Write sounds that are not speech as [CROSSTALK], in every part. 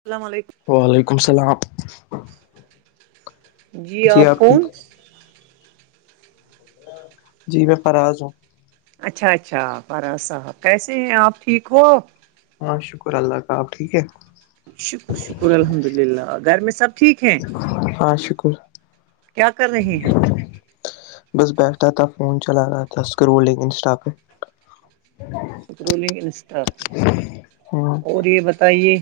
السلام علیکم وعلیکم السلام جی آپ ٹھیک جی میں فراز ہوں اچھا اچھا فارا صاحب کیسے ہیں آپ ٹھیک ہو ہاں شکر اللہ کا آب ٹھیک ہے شکر شکر الحمد للہ گھر میں سب ٹھیک ہیں ہاں شکر کیا کر رہے ہیں بس بیٹھا تھا فون چلا رہا تھا اسکرولنگ انسٹا پہ سکرولنگ انسٹاف ہے ہاں اور یہ بتائیے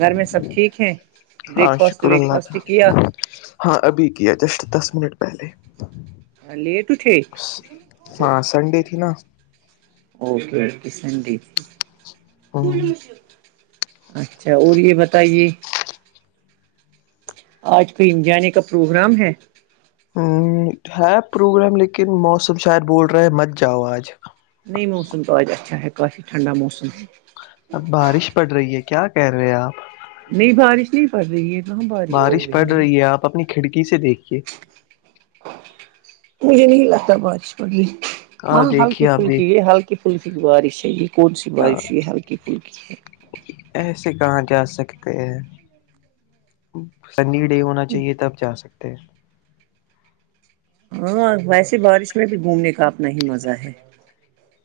گھر میں سب ٹھیک ہے ہاں بریک فاسٹ شکر ویک اللہ کا فاسٹ کیا ہاں ابھی کیا جسٹ دس منٹ پہلے لیٹ اٹھ ہاں سنڈے تی نہا اوکےکی سنڈے ہاں اچھا اور یہ بتائیے آج کو ان جانے کا پروگرام ہے ہے پروگرام لیکن موسم شاید بول رہے مت جاؤ آج نہیں موسم تو آج اچھا ہے کافی ٹھنڈا موسم ہے اب بارش پڑ رہی ہے کیا کہہ رہے آپ نہیں بارش نہیں پڑ رہی ہے تواں بارش پڑ رہی ہے اپنی کھڑکی سے دیکھیے مجھے نہیں لگتا بارش پڑی ہاں ہلکی دیکھیے آپ پھلکی دیکھ یہ ہلکی کہ پھلک بارش ہے یہ کون سی بارش ہو یہ ہلکی پھلکی ہے ایسے کہاں جا سکتے ہیں سنڈی ڈے ہونا چاہیے تب جا سکتے ہیں ہاں ویسے بارش میں بھی گھومنے کا اپنا ہی مزہ ہے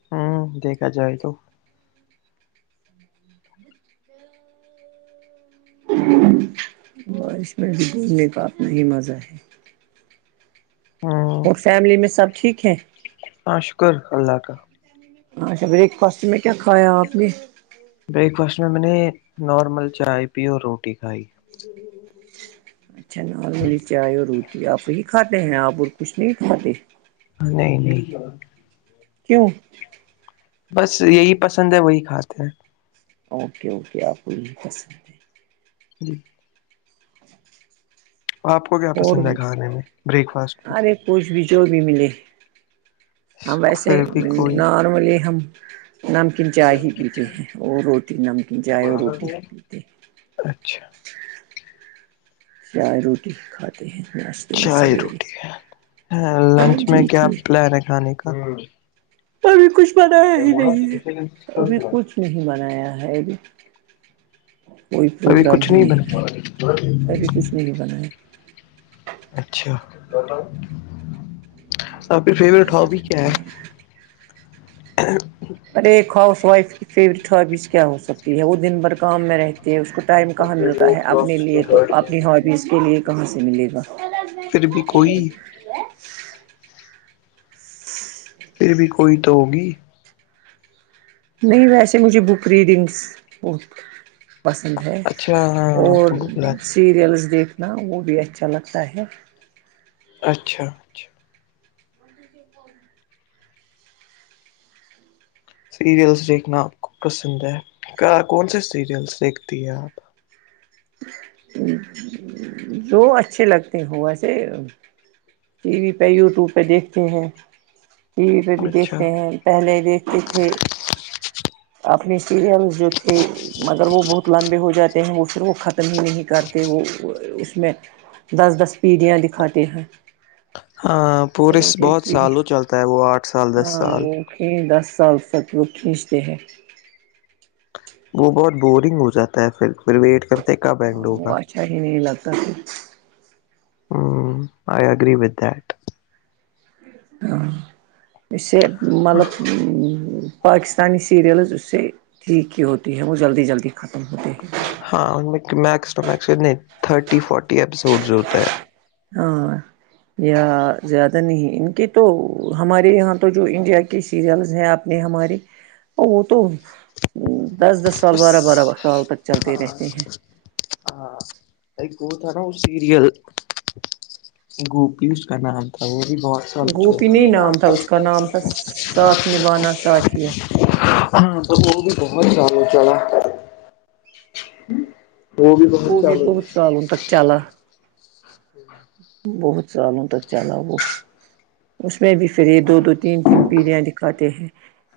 ہوں دیکھا جائے تو ج اور اس میں بھی گھومنے کا اپنا ہی مزہ ہے ہ اور فیملی میں سب ٹھیک ہے ہاں شکر اللہ کا اچھا بریک فاسٹ میں کیا کھایا آپ نے بریک فاسٹ میں میں نے نارمل چائے پی اور روٹی کھائی جی اچھا نارملی چائے اور روٹی آپ ہی کھاتے ہیں آپ اور کچھ نہیں کھاتے نہیں نہیں کیوں بس یہی پسند ہے وہی کھاتے ہیں اوکے اوکے آپ کو یہ پسند جی آپ کو کیا اور پسند ہے کھانے میں بریک فاسٹ میں ارے کچھ بھی جو بھی ملے ہم ویسے پھر بھی کوئی نارملی ہم نمکین چائے ہی پیتے ہیں اور روٹی نمکین چائے اور روٹی ہی پیتے ہیں اچھا چائے روٹی کھاتے ہیں میں چائے سویرے روٹی ہے لنچ میں جی کیا جی پلان ہے کھانے کا ابھی کچھ منایا ہی نہیں ہے ابھی کچھ نہیں منایا ہے ابھی کوئی ابھی پروگرام کچھ ہی نہیں ہے بنا ایبھی کچھ نہیں بنایا اچھا آھر فیورٹ ہابی کیا ہے ہ ارے ایک ہاؤس وائف کی فیوریٹ ہابیز کیا ہو سکتی ہے وہ دن بھر کام میں رہتی کہ اس کو ٹائم کہاں ملتا ہے اپنے لیے تو اپنی ہابیز کے لیے کہاں سے ملے گا پھر بھی کوئی پھر بھی کوئی تو ہوگی نہیں ویسے مجھے بک ریڈنگس پسند ہے اچھا ہاں آپ اور نے کو بلا سیریلس دیکھنا وہ بھی اچھا لگتا ہے اچھا اچھا ج سیریلس دیکھنا آپ کو پسند ہے کون سے سیریلس دیکھتی ہے آپ جو اچھے لگتے ہو ویسے ٹی وی پہ یوٹیوب پہ دیکھتے ہیں ٹی وی پہ بھی اچھا دیکھتے ہیں پہلے دیکھتے تھے اپنے سیریلس جو تھے مگر وہ بہت لمبے ہو جاتے ہیں وہ پھر وہ ختم ختم ہی نہیں کرتے وہ اس میں دس دس پیڑیاں دکھاتے ہیں ہاں پورے ایک ایک بہت پیڑھی سالوں چلتا ہے وہ آٹھ سال دس سال ک دس سال فکرپ کھینچتے ہیں وہ بہت بورنگ ہو جاتا ہے پھر پھر ویٹ کرتے کب ہاں اینڈ وہ ہوگا اچھا ہی نہیں لگتا ہوں آئی اگری ب ہے [INAUDIBLE] ہ اسے مطلب پاکستانی سیریلز اس سے ٹھیکھی ہوتی ہے وہ جلدی جلدی ختم ہوتے ہیں ہاں ان میکس ٹ مس نہیں تھرٹی فورٹی اییسوڈز ہوتا ہے ہاں یا زیادہ نہیں ان کی تو ہمارے یہاں تو جو انڈیا کی سیریلس ہیں آپ اپنے ہمارے تو وہ تو دس دس سال بارہ بارہ سال تک ہاں چلتے رہتے ہیں ہاں لک وہتا نا سیریل گوپی اس کا نام پ بھی بہت سال [INAUDIBLE] گوپی نہیں نام تھا اس کا نام تھا ساتھ نبھانا ساتھیا ہ تو وہ بھی بہت شیا چا [INAUDIBLE] وہ بھی بہت چالو بہت سالوں تک چلا ج ہے [INAUDIBLE] بہت سالوں تک چلا وہ اس میں بھی پھر یہ دو دو تین تین پیھیاں دکھاتے ہیں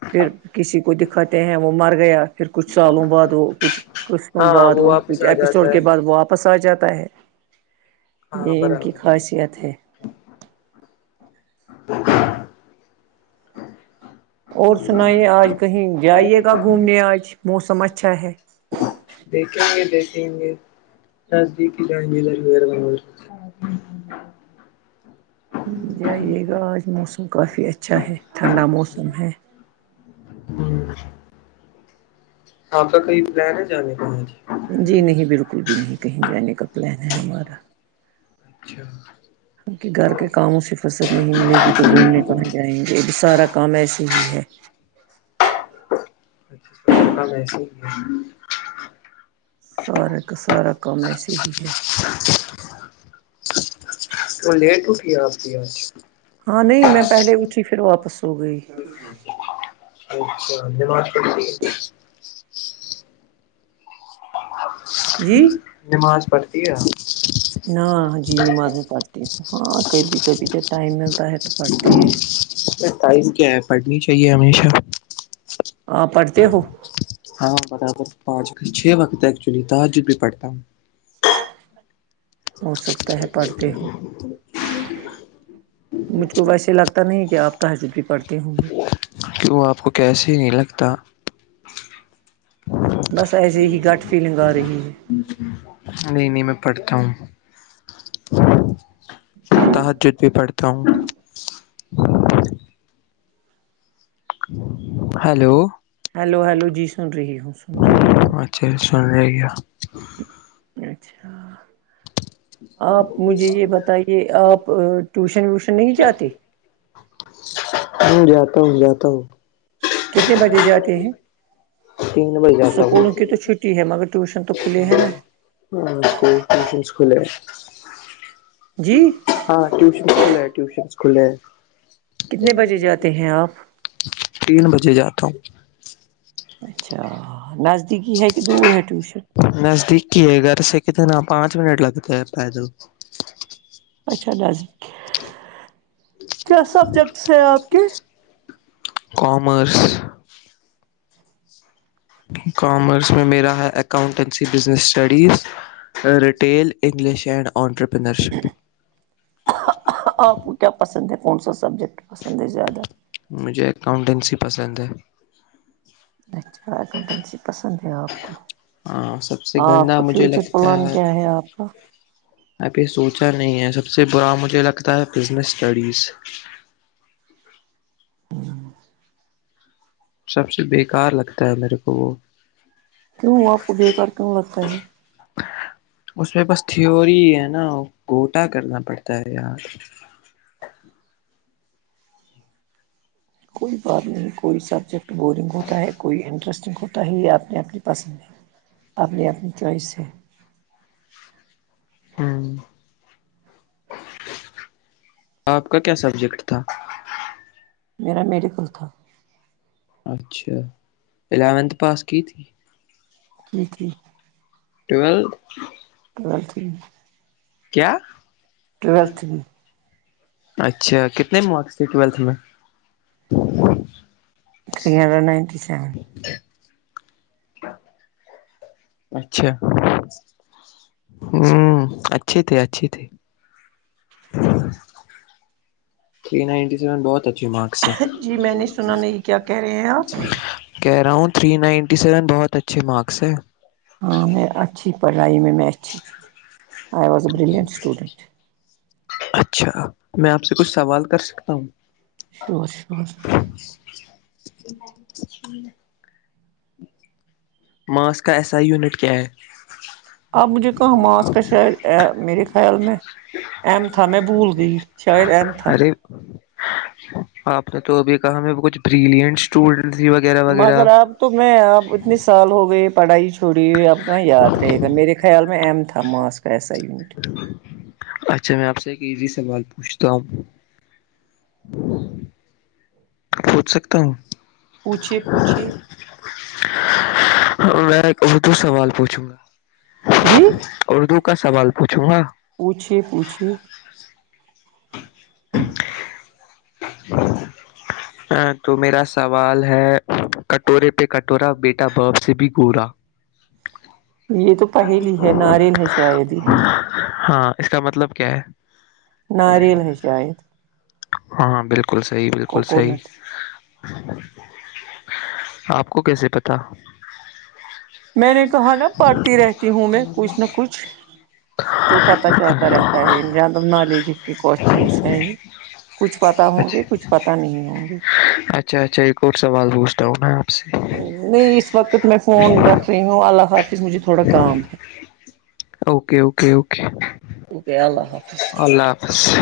پھر کسی کو دکھاتے ہیں وہ مر گیا پھر کچھ سالوں بعد وہ کچھ کچھ تو ہاں بعد وہ واپس کچھ آ جاتا اپپیسوڈ کے ہے بعد واپس آ جاتا ہے یہ ہاں ان کی برابر خاصیت ہے اور سنائیے آج کہیں جائیے گا گھومنے آج موسم اچھا ہے دیکھیں گے دیکھیں گے نزدیکی ججیلر وغیرہیرہ جئیے گا آج موسم کافی اچھا ہے ٹھنڈا موسم ہے آپ کا کہئی پلان ہے جانے کا ماں ج [INAUDIBLE] کو بھی نہیں کہیں جانے کا پلان ہے ہمارا [INAUDIBLE] اچچھا [INAUDIBLE] کہ گھر کے کاموں سے فصد نہیں ملے گی تو گھومنے کہاں جائیں گے سارا کام ایسے ہی ہے ہ [INAUDIBLE] ایسیے ہی [INAUDIBLE] سارا کا سارا کام ایسے ہی ہے وہ لیٹ اٹھی ہے آپ کی آج ہاں نہیں میں پہلے م [INAUDIBLE] اٹھی پھر واپس سو گئی اچھااات پ [INAUDIBLE] [INAUDIBLE] [UNINTELLIGIBLE] نماز پڑھتی ہے نہ جی نماز میں پڑھتی ہ ہاں کبھی کبھی جب ٹائم ملتا ہے تو پڑھتی ہیں ب ٹائم کیا ہے پڑھنی چاہیے ہمیشہ آپ پڑھتے ہو ہاں برابر پانچ چھ وقت ایکچولی تج بھی پڑتا ہوں ہو سکتا ہے پڑھتے ہوں مجھ کو ویسے لگتا نہیں کہ آپ تحجد بھی پڑتے ہوں گے کیوں آپ کو کیسے ہی نہیں لگتا بس ایسے ہی گٹ فیلنگ آ رہی ہے نہیں نہیں میں پڑھتا ہوں تحجد بھی پڑھتا ہوں ہیلو ہیلو ہلو جی سن رہی ہوں سن رہی ہوں چ سنے گیا اچھا آپ مجھے یہ بتائی یہ آپ ٹیوشن ویوشن نہیں جاتے ہ جاتا ہوں جاتا ہوں کتنے بجے جاتے ہیں تین بجے جاتا ہوں اسکولوں کی تو چھٹی ہے مگر ٹیوشن تو کھلی ہے نا اسکول ٹیوشن کھلے ہیں جی ہاں ٹیوشن کل ہے ٹیشنس کھلے ہیں کتنے بجے جاتے ہیں آپ تین بجے جاتا ہوں اچھا نزدیکی ہے کہ دور ہے ٹیوشن نزدیک کی ہے گھر سے کتنا پانچ منٹ لگتے ہیں پیدل اچھا نازر کیا سبجیکٹس ہیں آپ کے کامرس کامرس میں میرا ہے accountancy business studies retail English and entrepreneurship آپ کیا پسند ہے کون سا سبجیکٹ پسند ہے زیادہ مجھے اکاؤنٹینسی پسند ہے اچھا اکاؤنٹینسی پسند ہے آپ کو ہاں سب سے آپ گندا کا مجھے فیوچر پلان کیا ہے آپ کا اب یہ سوچا نہیں ہے سب سے برا مجھے لگتا ہے بزنس اسٹڈیز [UNINTELLIGIBLE] سب سے بیکار لگتا ہے میرے کو وہ کیوں وہ آپ کو بےیکار کیوں لگتا ہے اس پ بس تھیوری ہے نا گوٹا کرنا پڑتا ہے یار کوئی بات نہیں کوئی سبجیکٹ بورنگ ہوتا ہے کوئی انٹرسٹنگ ہو تا ہی آپ نے اپنی پسند ہے آپ نے اپنی چوائس ہے ہ آپ کا کیا سبجیکٹ تھا میرا میڈیکل تھا اچھا الیونتھ پاس کی تھی [UNINTELLIGIBLE] ٹویلت چل ٹھیک کیا ٹویلت اچھا کتنے مارکس تھے ٹویلتھ میں تھری ہنڈریڈ نائنٹی سیون ا اچھا ہوں اچھی تھی اچھی تھی ہ تھری نائنٹی سیون بہت اچھی مارکس ہے جی میں نے سنا نہیں کیا کہہ رہے ہیں آپ کہہ رہا ہوں تھری نائنٹی سیون بہت اچھے مارکس ہیں ہاں میں اچھی پڑھائی میں میں اچھی تھی I was a brilliant student اچھا میں آپ سے کچھ سوال کر سکتا ہوں شور شور [INAUDIBLE] جی ماس کا ایسا یونٹ کیا ہے آپ تو مجھے کہاں ماس م کا ج شاید میرے خیال میں ایم تھا میں بھول گئی شاید ایم تھا ارے آپ نے تو بھی کہا میں کچھ بریلین اسٹول وغیرہ وغیرہ مگر آپ تو میں آپ اتنے سال ہو گئے پڑھائی چھوڑی ہوئی اپ کہاں یاد رہے گا میرے خیال میں ایم تھا ماس کا ایسا یونٹ اچھا میں آپ سے ایک ایی سوال پوچھتا ہوں پوچھ سکتا ہوں پوچھیے پوچھیے میں وہ تو سوال پوچھوں گا جی اردو کا سوال پوچھوں گا پوچے پوچے [INAUDIBLE] ہ تو میرا سوال ہے کٹورے پہ کٹورا بیٹا بب سے بھی گورا [INAUDIBLE] یہ تو پہلی ہے ناریل ہے شاید ہی ہاں اس کا مطلب کیا ہے ناریل ہے شاید ہاں بالکل صحی بالکل سی کوکونٹ آپ کو کیسے پتا میں نے کہا نا پڑھتی رہتی ہوں میں کچھ نہ کچھ تو پتا چلتا رہتا ہے ان جان نالج کے کوشنس ہیں ہی کچھ پتا ہوں گے اچھا کچھ پتا نہیں ہوں گے اچھا اچھا یہ کوٹ سوال پوچھتا ہوں میں سے نہیں اس وقت میں فون رکھ رہی ہوں اللہ حافظ مجھے تھوڑا کام ہے اوکے اوکے اوکے اکے اللہ حافظ اسس